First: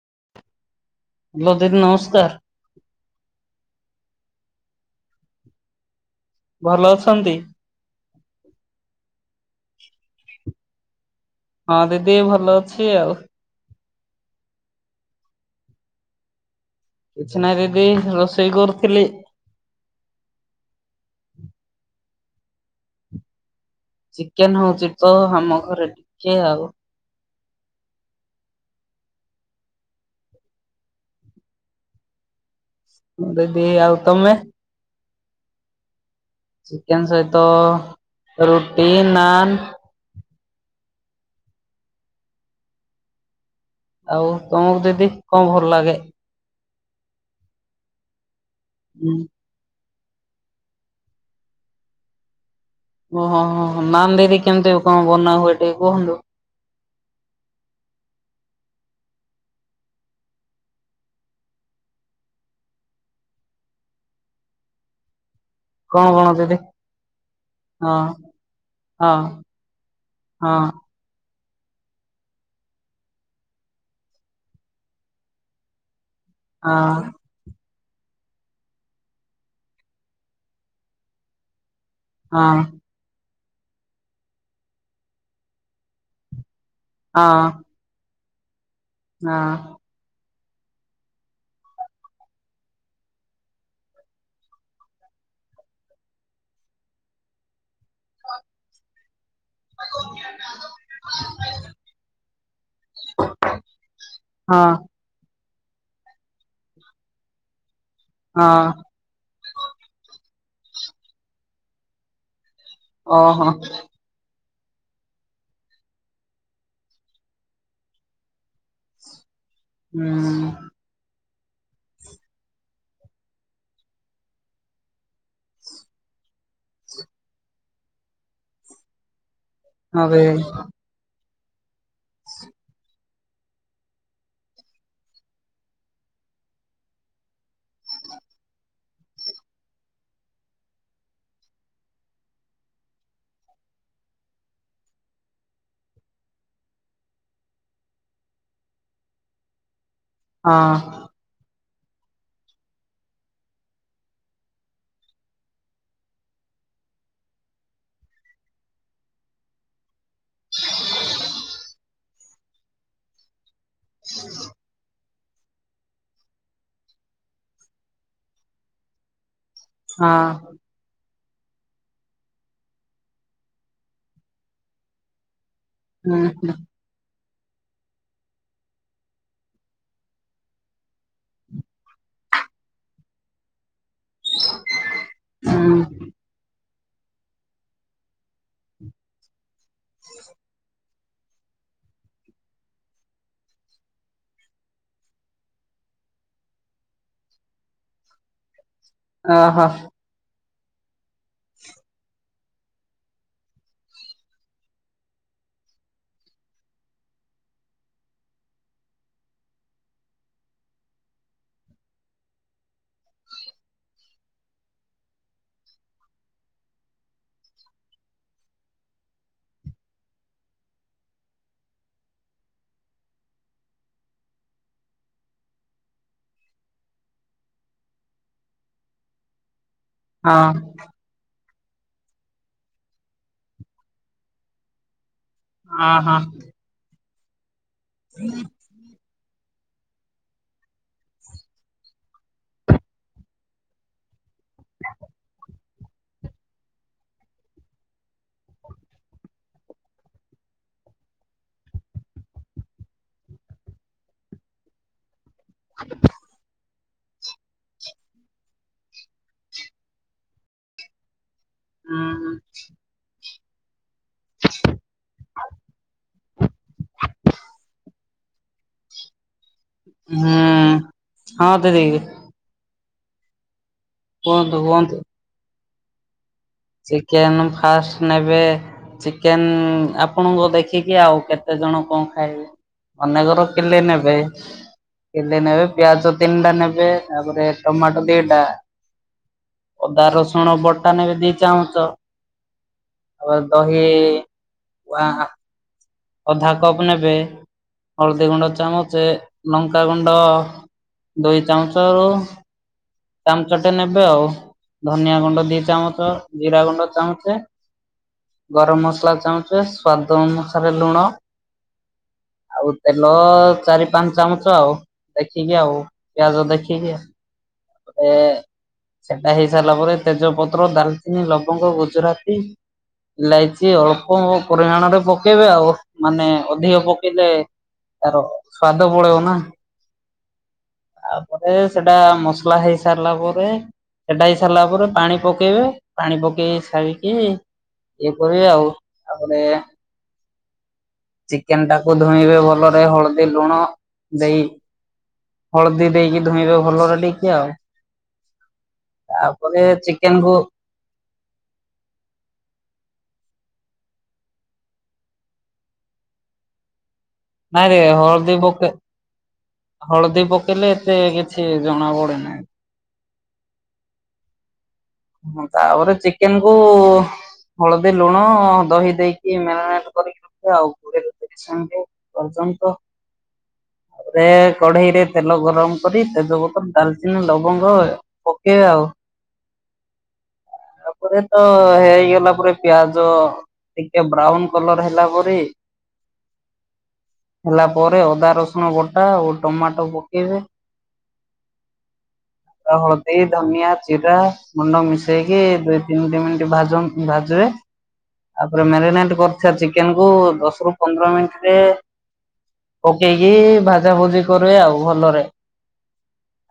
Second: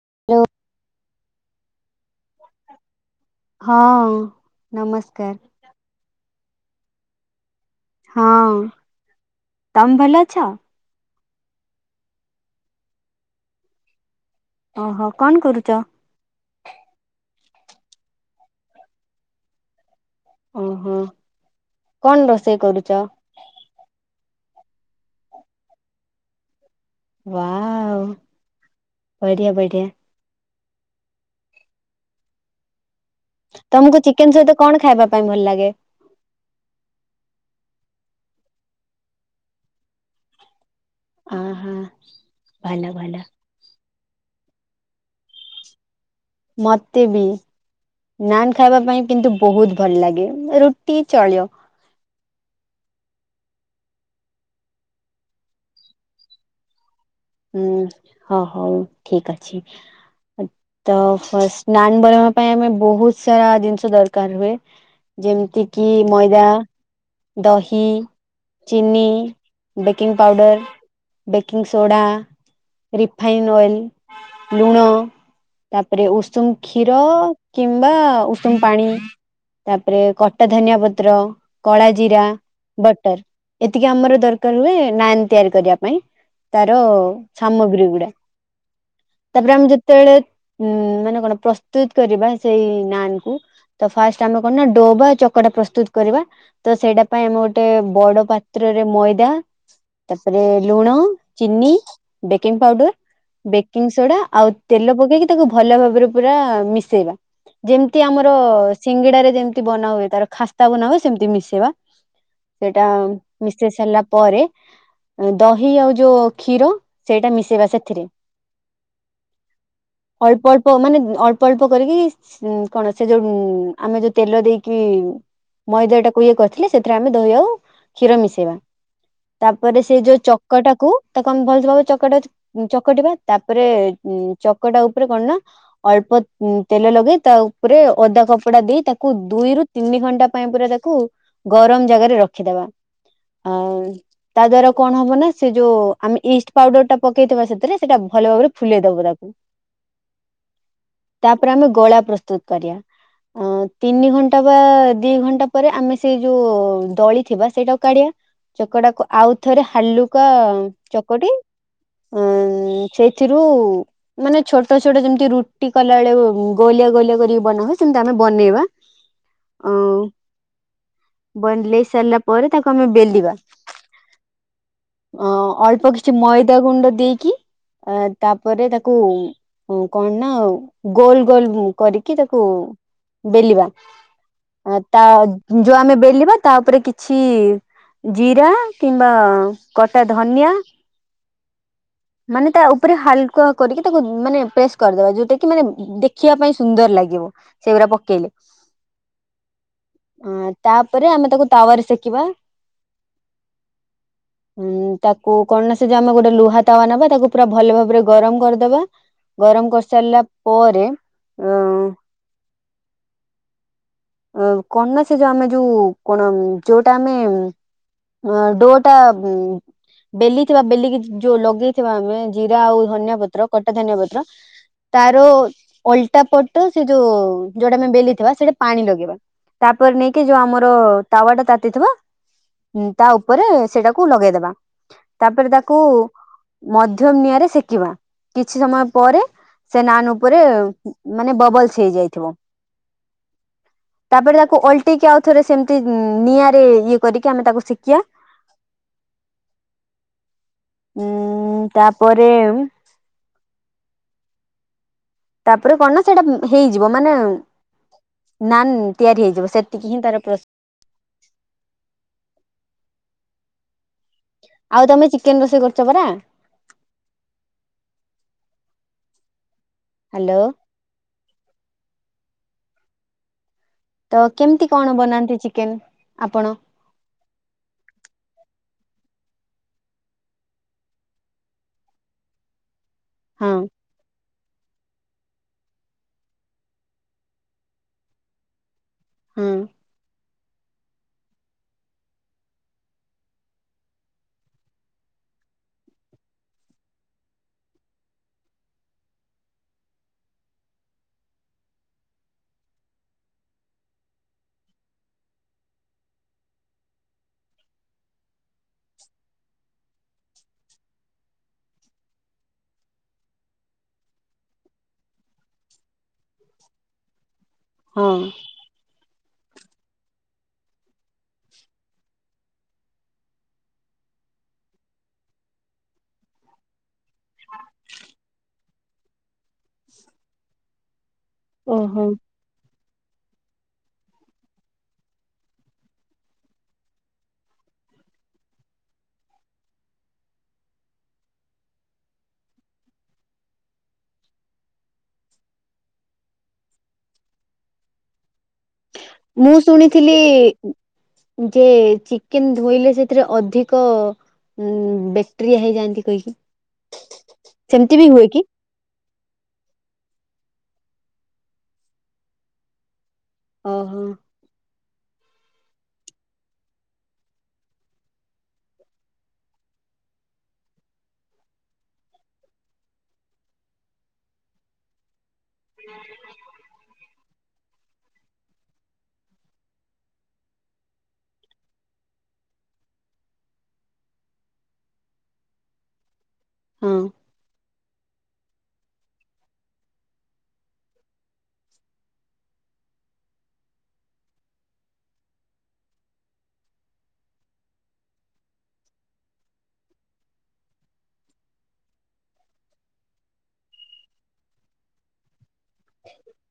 [inaudible] Hello ଦିଦି ନମସ୍କାର। ହଁ ନମସ୍କାର। ଭଲ ଅଛନ୍ତି? ହଁ, ତମେ ଭଲ ଅଛ? ହଁ ଦିଦି ଭଲ ଅଛି ଆଉ। ଓହୋ କଣ କରୁଚ? କିଛି ନାହିଁ ଦିଦି ରୋଷେଇ କରୁଥିଲି। ଓହୋ କଣ ରୋଷେଇ କରୁଚ? ଚିକେନ ହୋଉଚି ତ ଆମ ଘରେ ଟିକେ ଆଉ। ୱାଓ ବଢିଆ ବଢ଼ିଆ। ଦିଦି ଆଉ ତମୁକୁ ତମେ? ଚିକେନ ସହିତ କଣ ଖାଇବା ପାଇଁ ଭଲ ଲାଗେ? ଚିକେନ ସହିତ ରୁଟି, ନାନ୍। ଆହା ଭଲ ଭଲ। ଆଉ ତମକୁ ଦିଦି କଣ ଭଲ ଲାଗେ? ମତେ ବି ନାନ୍ ଖାଇବା ପାଇଁ କିନ୍ତୁ ବୋହୁତ୍ ଭଲ ଲାଗେ ରୁଟି ଚଳବ। ଓହୋ ହୋ ହୋ ନାନ୍ ଦିଦି କେମତି କଣ ବନାହୁଏ ଟିକ କୁହନ୍ତୁ? ହୁଁ ହଁ ହଉ ଠିକ ଅଛି ତ ଫାର୍ଷ୍ଟ ନାନ୍ ବନେଇବା ପାଇଁ ଆମେ ବହୁତ ସାରା ଜିନିଷ ଦରକାର ହୁଏ। ଯେମିତି କିି କଣ କଣ ମଇଦା। ଦିଦି ଦହି ହଁ ଚିନି ହଁ ବେକିଂ ହଁ powder. Baking soda. Refine oil ଲୁଣ ତାପରେ ଉ ଉଷୁମ କ୍ଷୀର। ହଁ କିମ୍ବା ଉଷୁମ ପାଣି ତାପରେ କଟା ଧନିଆ ପତ୍ର। କଳା ଜିରା ହଁ ବଟର। ଏତିକି ଆମର ଦରକାର ହୁଏ ନାନ୍ ତିଆରି କରିବା ପାଇଁ ତାର ହଁ ସାମଗ୍ରୀ ଗୁଡା। ତା ପରେ ଆମେ ହଁ ଯେତେବେଳେ। ଉୁଁ ମାନେ କଣ ପ୍ରସ୍ତୁତ କରିବା ସେଇ ନାନ କୁ। ତ ଫାଷ୍ଟ ଆମେ କଣ ନା ଡୋ ବା ଚକଟା ପ୍ରସ୍ତୁତ କରିବା ତ ସେଇଟା ପାଇଁ ଆମେ ଗୋଟେ ବଡ ପାତ୍ର। ରେ ମଇଦା ତାପରେ ଲୁଣ ଚିନି ବେକିଂ ପାଉଡର ବେକିଂ ସୋଡା ଆଉ ତେଲ ପକେଇକି। ତାକୁ ଭଲ ଭାବରେ ପୁରା ମିଶେଇବା ଯେମିତି ଆମର ହଁ ହଁ ସିଙ୍ଗେଡାରେ ଯେମ ଛି ବନାଏ ତାର ଖାସ୍ତା ବନା ହୁଏ ସେମିତି ମିଶେଇବା ସେଇଟା ଓହୋ ମିଶେଇ ସାରିଲା ପରେ। ଦହି ଆଉ ଯୋଉ କ୍ଷୀର ସେଇଟା ମିଶେଇବା ସେଥିରେ। ଅଳ୍ପ ହୁଁ ଅଳ୍ପ ମାନେ ଅଳ ଅଳ୍ପ ଅଳ୍ପ କରିକି ଉଁ କଣ ସେ ଯୋଉ ଉଁ ଆମେ ଯୋଉ ତେଲ ଦେଇକି। ମଇଦା ଟାକୁ ଇଏ କରିଥିଲେ ସେଥିରେ ଆମେ ଦହି ଆଉ କ୍ଷୀର ମିଶେଇବା। ତାପରେ ସେ ଯୋଉ ଚକଟାକୁ ତାକୁ ଆମେ ଭଲ ଭାବ ଚକଟଚ ଚକଟିବା ତାପରେ ଉଁ ଚକଟା ଉପରେ କଣ ନା ଅଳ୍ପ ଉଁ ତେଲ ଲଗେଇ ତା ଉପରେ ଓଦା କପଡା ଦେଇ ତାକୁ ଦୁଇରୁ ତିନି ଘଣ୍ଟା ପାଇଁ ପୁରା ତାକୁ। ଗରମ ଜାଗାରେ ରଖିଦବା। ଆଉ ତା ଦ୍ଵାରା କଣ ହବ ନା ସେ ଯୋଉ ଆମେ ଇଷ୍ଟ। ପାଉଡର ଟା ପକେଇଥିବା ସେଥିରେ ସେଟା ଭଲ ଭାବରେ ଫୁଲେଇ ଦବ ତାକୁ। ହଁ। ତାପରେ ଆମେ ଗୋଳା ପ୍ରସ୍ତୁତ କରିବା। ଅ ତିନି ଘଣ୍ଟା ବା ଦି ଘଣ୍ଟା ପରେ ଆମେ ସେଇ ଯୋଉ ଦଳି ଥିବା ସେଇଟାକୁ କାଢ଼ିବା। ଚକଟାକୁ ଆଉ ଥରେ ହାଲୁକା ଚକଟି। ଅଁ ସେଇଥିରୁ ମାନେ ଛୋଟ ଛୋଟ ଯେମ ତି ରୁଟି କଲା ବେଳେ ଉଁ ଗୋଲିଆ ଗୋଲିଆ କରିକି ବନା ହୁଏ ସେମତି ଆମେ ବନେଇବା। ଅ ବନେଇ ସାରିଲା ପରେ ତାକୁ ଆମେ ବେଲିବା ଅ ଅଳ୍ପ କିଛି ମଇ ଦେଇକି ଅ ତାପରେ ତାକୁ। ହଁ କଣ ନା ଗୋଲ ଗୋଲ କରିକି ତାକୁ ବେଲିବା। ତା ଯୋଉ ଆମେ ବେଲିବା ତା ଉପରେ କି ଛି ଜିରା କିମ୍ବା କଟା ଧନିଆ। ହ [inaudible] ମାନେ ତା ଉପରେ ହାଲକା କରିକି ତାକୁ ମାନେ ପ୍ରେସ୍ କରିଦବା ଯୋଉଟା କି ମାନେ ଦେଖିବା ପାଇଁ ସୁନ୍ଦର ଲା ଗିବ ସେଗୁରା ପକେଇଲେ। ଓ ହୋ। ହଁ ତାପରେ ଆମେ ତାକୁ ତାୱା ସେକିବା। ଉଁ ତାକୁ କଣ ନା ସେ ଜାମା କ ଲୁହା ତାୱା ନେବା ତାକୁ ପୁରା ଭଲ ଭାବରେ ଗରମ କରିଦବା ଗରମ କରିସାରିଲା ପରେ। ହଁ। ଅ କଣ ନା ସେ ଯୋଉ ଆମେ ଯୋଉ କଣ ଯୋଉଟା ଆମେ। ଅ ଡୋ ଟା ଉଁ ବେଲି ଥିବା ବେଲିକି। ଯୋଉ ଲଗେଇଥିବା ଆମେ ଜିରା ଆଉ ଧନିଆ ପତ୍ର କଟା ଧନିଆ ପତ୍ର। ତାର ଅଲଟା ପଟ ସେ ଯୋଉ ଯୋଉଟା ଆମେ ବେଲି ଥିବା ସେଇଠି ପାଣି ଲଗେଇବା। ତାପରେ ନେଇକି ଯୋଉ ଆମର ତାୱା ଟା ତା ଟି ଥିବା ତା ଉପରେ ସେଟାକୁ ଲଗେଇଦବା ତାପରେ ତାକୁ ମଧ୍ୟମ ମୁଆଁରେ ଶିଖିବା କିଛି ସମୟ ପରେ ସେ ନାନ୍ ଉପରେ ମାନେ ବବଲସ ହେଇଯାଇଥିବ। ତାପରେ ତାକୁ ଅଲଟେଇକି ଆଉ ଥରେ ସେମିତି ନିଆଁରେ ଇଏ କରିକି ଆମେ ତାକୁ ସେକିବା। [inaudible] ଉଁ ମ୍ ମ୍ ତାପରେ [inaudible] ତାପରେ କଣ ନା ସେଇଟା ଦେଇ ଯିବ ମାନେ [inaudible] ନା ତିଆରି ହେଇଯିବ ସେତିକି ହିଁ ତାର ପ୍ରୋ ହୁଁ ହୁଁ। ଆଉ ତମେ ଚିକେନ ରୋଷେଇ କରୁଛ ପରା? ହୁଁ ହ୍ୟାଲୋ ହଁ ଦେଇ ଦେ ତ କେମିତି କଣ କୁହନ୍ତୁ ବନାନ୍ତି ଚିକେନ ଆପଣ? ଚିକେନ ଫାଷ୍ଟ ନେବେ ଚିକେନ ଆପଣଙ୍କୁ ଦେଖିକି ଆଉ କେତେ ଦ ଜଣ କଣ ଖାଇବେ ଅନେକର ହଁ କିଲେ ନେବେ କିଲେ ନେବେ ପ୍ଲସ ତିନିଟା ନେବେ ତାପରେ ଟମାଟୋ ଦି ଟା ହଁ ଅଦା ରସୁଣ ବଟା ନେବେ ଦି ଚାହୁଁଛ [inaudible] ତାପ ଦହି ୱା ଅଧା କପ ନେବେ ହଳଦୀ ଗୁଣ୍ଡ ଚାମଚ ଲଙ୍କାଗୁଣ୍ଡ ଦୁଇ ଚାମଚ ର ଚାମଚ ଟେ ନେବେ ଧନିଆ ଗୁଣ୍ଡ ଦି ଚାମଚ ଜିରା ଗୁଣ୍ଡ ଚାମଚେ ଗରମ ମସଲା ଚାମଚେ ସ୍ୱାଦ ଅନୁସାରେ ଲୁଣ ଆଉ ତେଲ ଚାରି ପାଞ୍ଚ ଚାମଚେ ଆଉ ଦେଖିକି ଆଉ ପିଆଜ ଦେଖିକି ଆଉ ହୁଁ। ସେଟା ହେଇ ସାରିଲା ପରେ ତେଜପତ୍ର ଡାଲଚିନି ଲବଙ୍ଗ ଗୁଜୁରାତି ଇଲାଇଚି ଅଳ୍ପ ପରିମାଣରେ ପକେଇବେ ଆଉ ମାନେ ଅଧିକ ପ ଲେ ତାର ସ୍ଵାଦ ପଳେଇଉ ନା। ତା ପରେ ସେଟା ଓହୋ। ମସଲା ହେଇ ସାରିଲା ପରେ ପେ ସେଟା ହେଇ ସାରିଲା ପରେ ପାଣି ପକେଇବେ ପାଣି ପକେଇ ସାରିକି ଏଇପ ଆଉ ତାପରେ ଚିକେନ ଟାକୁ ଧୋଇବେ ଭଲରେ ହଳଦୀ ଲୁଣ ଦେଇ- ହଳଦୀ ଦେଇକି ଧୋଇଁବେ ଭଲରେ ଟିକେ ଆଉ। ମୁଁ ତାପରେ ଚିକେନ ଶୁଣିଥିଲି କୁ ଯେ ଚିକେନ ଧୋଇଲେ ସେ ଥିରେ ଅଧିକ ବ୍ୟାକ୍ଟେରିଆ ହେଇଯାଆନ୍ତି କହିଁକି? ନାଇଁରେ ହଳଦୀପକ ହଳଦୀପ ହେଲେ ଏତେ କିଛି ଜଣା ପଡେନାହିଁ। ଓହୋ। ହଁ ତାପରେ ଚିକେନ କୁ ହଳଦୀ ଲୁଣ ଦହି ଦେଇକି ମ୍ୟାରିନେଟ କରିକି ରଖେ ଆଉ ପୋ [unintelligible] ତାଙ୍କ ହ ଆରେ କଢେଇରେ ତେଲ ଗରମ କରି ତେଜପତ୍ର ଡାଲଚିନି ଲବଙ୍ଗ ପକେଇବା ଆଉ। [inaudible] ତାପରେ ତ ହେଇଗଲା ପରେ ପିଆଜ ଟିକେ ବ୍ରାଉନ କଲର ହେଲା ପରେ ହଁ [inaudible] ହେଲା ପରେ ଅଦା ରସୁଣ ବଟା ଓ ଟମାଟୋ ପକେଇବେ [inaudible] ହଳଦୀ ଧନିଆ ଜିରା ମୁଣ୍ଡ ମିଶେଇକି ଦୁଇ ତିନି ଦ ମିନିଟ ଭା ଭାଜି ବେ ତାପରେ ମ୍ୟାରିନେଟ କରିଥିବା ଚିକେନ କୁ ଦଶ ରୁ ପନ୍ଦର ମିନିଟ ରେ ପକେଇକି ଭାଜାଭୁଜି କରେ ଆଉ ଭଲରେ।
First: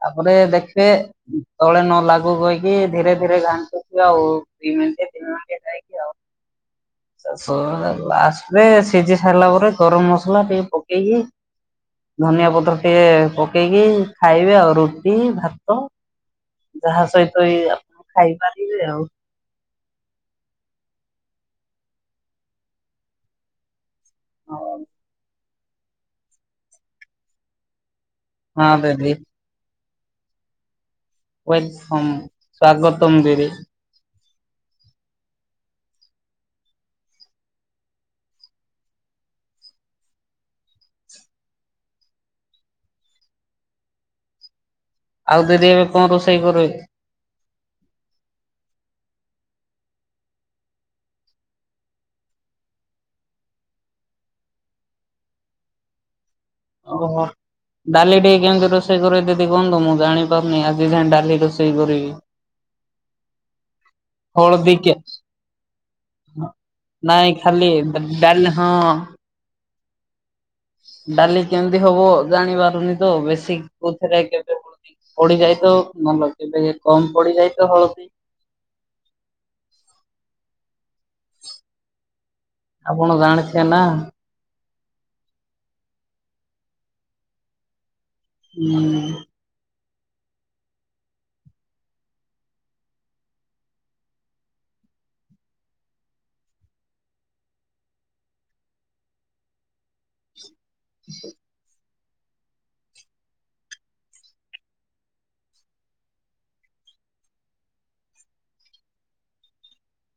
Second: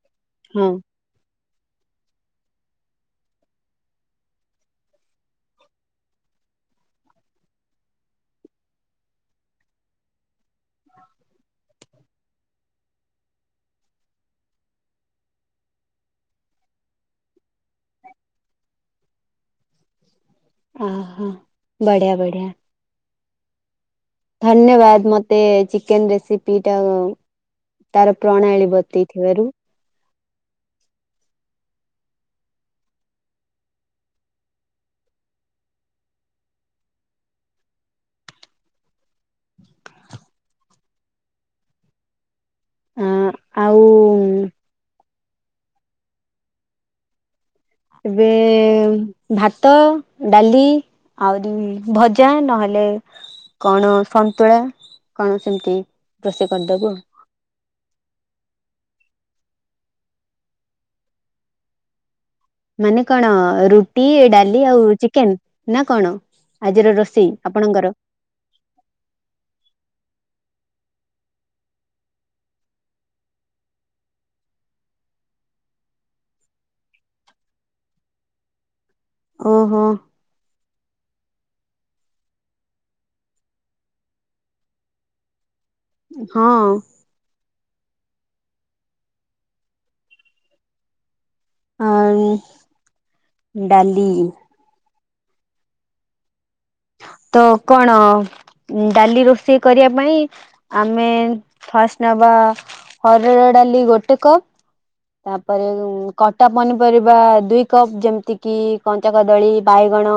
ତାପରେ ହଁ ଦେଖିବେ ତଳେ ନ ଲାଗୁ କହି କି ଧୀରେ ଧୀରେ ଘାଣ୍ଟୁଛି ଆଉ ଦିଇ ମିନିଟେ ତିନି ମିନିଟେ ଯାଇକି ଆଉ। ଶେଷ ଲାଷ୍ଟରେ ସିଝି ସାରିଲା ପରେ ଗରମ ମସଲା ଟିକେ ପକେଇକି ଧନିଆ ପତ୍ର ଟିକେ ପକେଇକି ଖାଇବେ ଆଉ ରୁଟି ଭାତ ଯାହା ସହିତ ବି ଆପଣ ଖାଇପାରିବେ ଆଉ। ଉଁ ହୁଁ ବଢିଆ ବଢିଆ ଧନ୍ୟବାଦ ମତେ ଚିକେନ ରେସିପି ଟା ତାର ହଁ ପ୍ରଣାଳୀ ଦିଦି ବତେଇଥିବାରୁ ୱେଲକମ୍ ସ୍ଵାଗତମ ଦିଦି। ଆ ଆଉ ଉ ଆଉ ଦିଦି ଏବେ କଣ ରୋଷେଇ କରିବେ। ଏବେ ଭାତ ଡାଲି ଆହୁରି ଭଜା ନହେଲେ କଣ ସନ୍ତୁଳା କଣ ସେମିତି ରୋଷେଇ କରିଦବୁ ଓହୋ ଡାଲି ଟିକେ କେମତି ରୋଷେଇ କରବେ ଦିଦ ଦେଖନ୍ତୁ ମୁଁ ଜାଣିପାରୁନି ଆଜି ଯାଇଁ ଡାଲି ରୋଷେଇ କରିବି। ମାନେ କଣ ରୁଟି ଡାଲି ଆଉ ଚିକେନ ନା କଣ? ନାଁ ଆଜିର ରୋଷେଇ ନାଇଁ ଖାଲି ବ ଡାଲି ହଁ ଅଁ ହ [inaudible] [inaudible] ଡାଲି କେମିତି ହବ ଜାଣି ପାରୁନି ତ ବେଶୀ କଉଥେରେ କେବେ ପଡ଼ୁଚି ପଡିଯାଏ ତ। ଆମର କେବେ କମ ପଡିଯାଏ ତ ହଳଦୀ। ଓହୋ, ଆପଣ ଜାଣିଥିବେ ନା? ହଁ, ହୁଁ, ଆ ଡାଲି, ତ କଣ ଡାଲି ରୋଷେଇ କରିବା ପାଇଁ ଆମେ ଫାଷ୍ଟ ନବା ହରଡ଼ ଡାଲି ଗୋଟେ କପ ତାପରେ କଟା ପନିପରିବା ଦୁଇ କପ୍ ଯେମିତି କିି କଞ୍ଚା କଦଳୀ ବାଇ ଗଣ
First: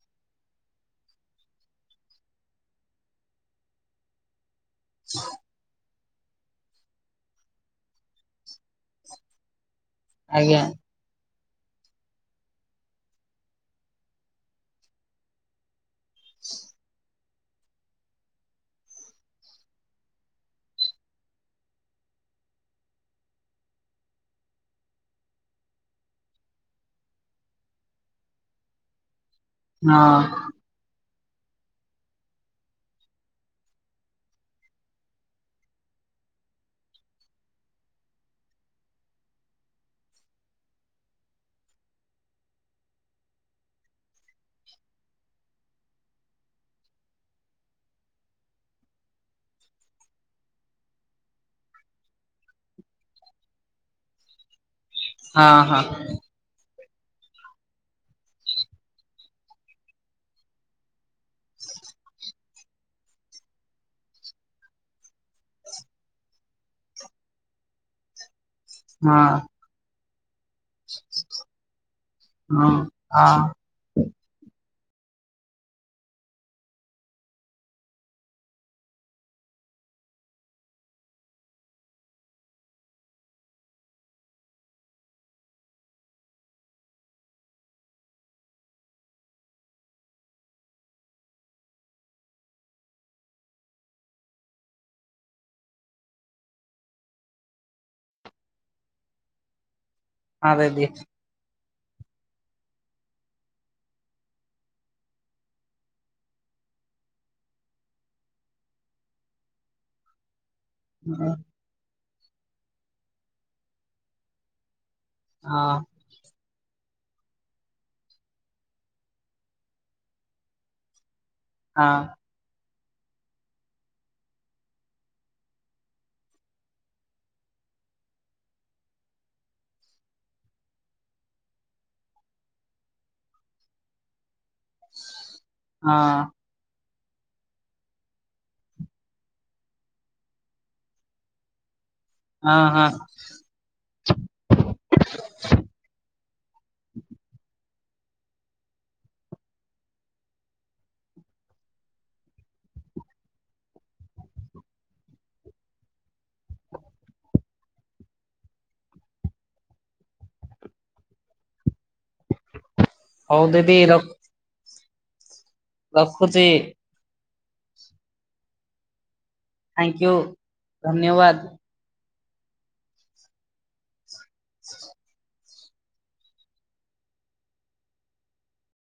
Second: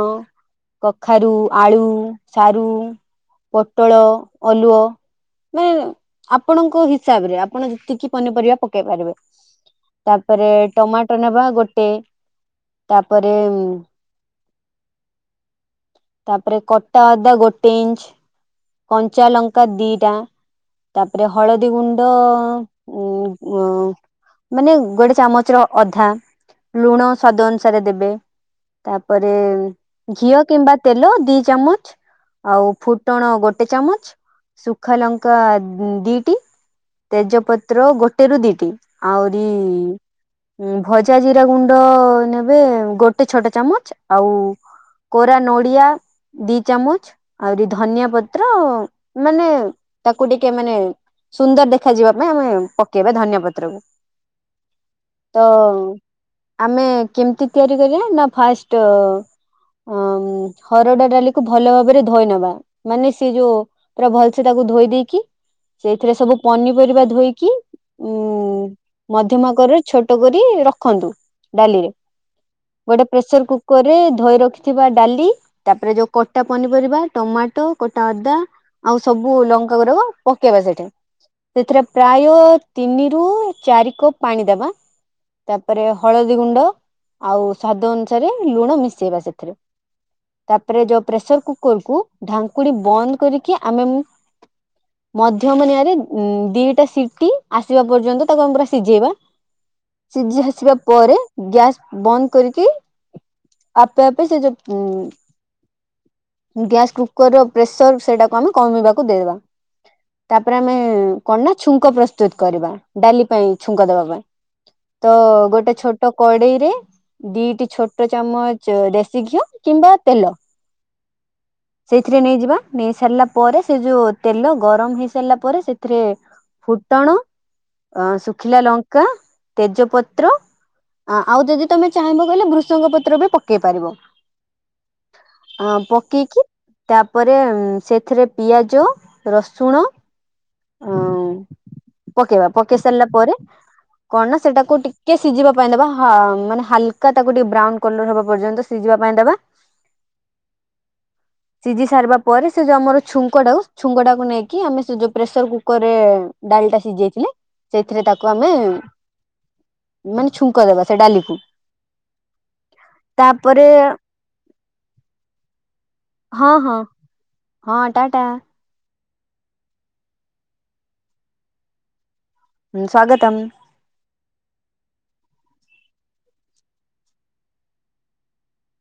କଖାରୁ ଆଳୁ ସାରୁ ପୋଟଳ ଅଲୁଅ ନେ ଆପଣଙ୍କ ହିସାବ ରେ ଆପଣ ଯେତିକି ପନିପରିବା ପକେଇ ପାରିବେ। ତାପରେ ଆଜ୍ଞା ଟମାଟୋ ନେବା ଗୋଟେ ତାପରେ, ତାପରେ କଟା ଅଦା ଗୋଟେ ଇଞ୍ଚ କଞ୍ଚା ଲଙ୍କା ଦିଟା। ତାପରେ ହଳଦୀ ଗୁଣ୍ଡ ଉଁ ଅଁ ମାନେ ଗୋଟେ ଚାମଚ ର ଅଧା ଲୁଣ ସ୍ୱାଦ ଅନୁସାରେ ଦେବେ ତା ପରେ ହଁ ଘିଅ କିମ୍ବା ତେଲ ଦି ଚାମଚ ଆଉ ଫୁଟଣ ଗୋଟେ ଚାମଚ ଶୁଖା ଲଙ୍କା ଦିଟି ତେଜପତ୍ର ଗୋଟେରୁ ଦିଟି ଆଉରି ଭଜା ଜିରା ଗୁଣ୍ଡ ନେବେ ଗୋଟେ ଛୋଟ ଚାମଚ ଆଉ କୋରା ନୋ ଦି ଚାମଚ ଆହୁରି ଧନିଆ ପତ୍ର ମାନେ ତାକୁ ଟିକେ ମା ମାନେ ସୁନ୍ଦର ଦେଖାଯିବା ପାଇଁ ଆମେ ପକେଇବା ଧନଆ ପତ୍ରକୁ। ତ ହଁ ହଁ ଅ ଆମେ କେମିତି ତିଆରି କରିବା ନା ନା ଫାଷ୍ଟ ଅଂ ହରଡ ଡାଲିକୁ ଭଲ ଭାବରେ ଧୋଇ ନବା ମାନେ ସେ ଯୋଉ ପୁରା ଭଲସେ ତାକୁ ଧୋଇ ଦେଇକି ସେଇଥିରେ ସବୁ ପନିପରିବା ଧୋଇକି ଉଁ ମଧ୍ୟମ ହଁ କରରେ ଛୋଟ କରି ରଖନ୍ତୁ ଡାଲିରେ ଗୋଟେ ହଁ ହଁ ପ୍ରେସର କୁକର ରେ ଧୋଇ ରଖିଥିବା ଡାଲି ତାପରେ ଯୋଉ କଟା ପନିପରିବା ଟମାଟୋ, କଟା ଅଦା। ଆଉ ସବୁ ଲଙ୍କା ଗୁରାକ ପକେଇବା ସେଠି। ସେଥିରେ ପ୍ରାୟ ତିନିରୁ ଚାରି କପ ପାଣି ଦେବା। ତାପରେ ହଳଦୀ ଗୁଣ୍ଡ। ଆଉ ସ୍ଵାଦ ଅନୁସାରେ ଲୁଣ ମିଶେଇବା ସେଥିରେ। ତାପରେ ଯୋଉ ପ୍ରେସର କୁକର କୁ ଢାଙ୍କୁଣି ବନ୍ଦ କରିକି ଆମେ ଏମି ମଧ୍ୟମ ନିଆଁରେ ଦିଟା ସିଟି ଆସିବା ପର୍ଯ୍ୟନ୍ତ ତାକୁ ଆମ ପୁରା ସିଝେଇବା। ସିଝି ହଁ ଆସିବା ଦିଦି ପରେ ଗ୍ୟାସ ବନ୍ଦ କରିକି ଆପେ ଆପେ ସେ ଯୋଉ ଉଁ ଗ୍ୟାସ୍ କୁକର ର ପ୍ରେସର ସେଟାକୁ ଆମେ କମିବାକୁ ଦେଇ ଦବା ତା ପରେ ଆମେ ହଁ କଣ ନା ଛୁଙ୍କ ପ୍ରସ୍ତୁତ କରିବା ଡାଲି ପାଇଁ ଛୁଙ୍କ ଦବା ପାଇଁ। ତ ହଁ ଗୋଟେ ଛୋଟ କଡେଇ ରେ ଦିଟି ଛୋଟ ଚାମଚ ଦେଶୀ ଘିଅ କିମ୍ବା ତେଲ ହଁ ସେଇଥିରେ ନେଇଯିବା। ନେଇ ସାରିଲା ପରେ ସେ ଯୋଉ ତେଲ ଗରମ ହେଇ ସାରିଲା ପରେ ସେଥିରେ ଫୁଟଣ ଅ ଶୁଖିଲା ଲଙ୍କା ତେଜପତ୍ର ଆ-ଆଉ ଯଦି ତମେ ଚାହିଁବ କହିଲେ ଭୃଷଙ୍ଗ ପତ୍ର ବି ପକେଇ ପାରିବ। ଆ ହଁ ପକେଇକି ତାପରେ ସେଥିରେ ପିଆଜ, ରସୁଣ ଅଁ ପକେଇବା ହଁ ପକେଇସାରିଲା ପରେ କଣ ନା ସେଟାକୁ ଟିକେ ସିଜିବା ପାଇଁ ଦବା ହ ମାନେ ହାଲକା ତାକୁ ଟିକେ ବ୍ରାଉନ କଲର ହବା ପର୍ଯ୍ୟନ୍ତ ସିଝିବା ପାଇଁ ଦବା। ସିଜି ସାରିବା ପରେ ସେ ଯୋଉ ଆମର ଛୁଙ୍କଟାକୁ ଛୁଙ୍କ ଟାକୁ ନେଇକି ଆମେ ସେ ଯୋଉ ପ୍ରେସର କୁକର ରେ ଡାଳିଟା ସିଝାଇଥିଲେ ସେଇଥିରେ ତାକୁ ଆମେ ମାନେ ଛୁଙ୍କ ଦବା ସେ ଡାଲିକୁ ହଉ ତାପରେ ଦିଦି ରଖୁଚି। ହଁ ହଁ ହଁ ଟାଟା। ଥ୍ୟାଙ୍କୁ ଧନ୍ୟବାଦ। ହୁଁ ସ୍ୱାଗତମ୍।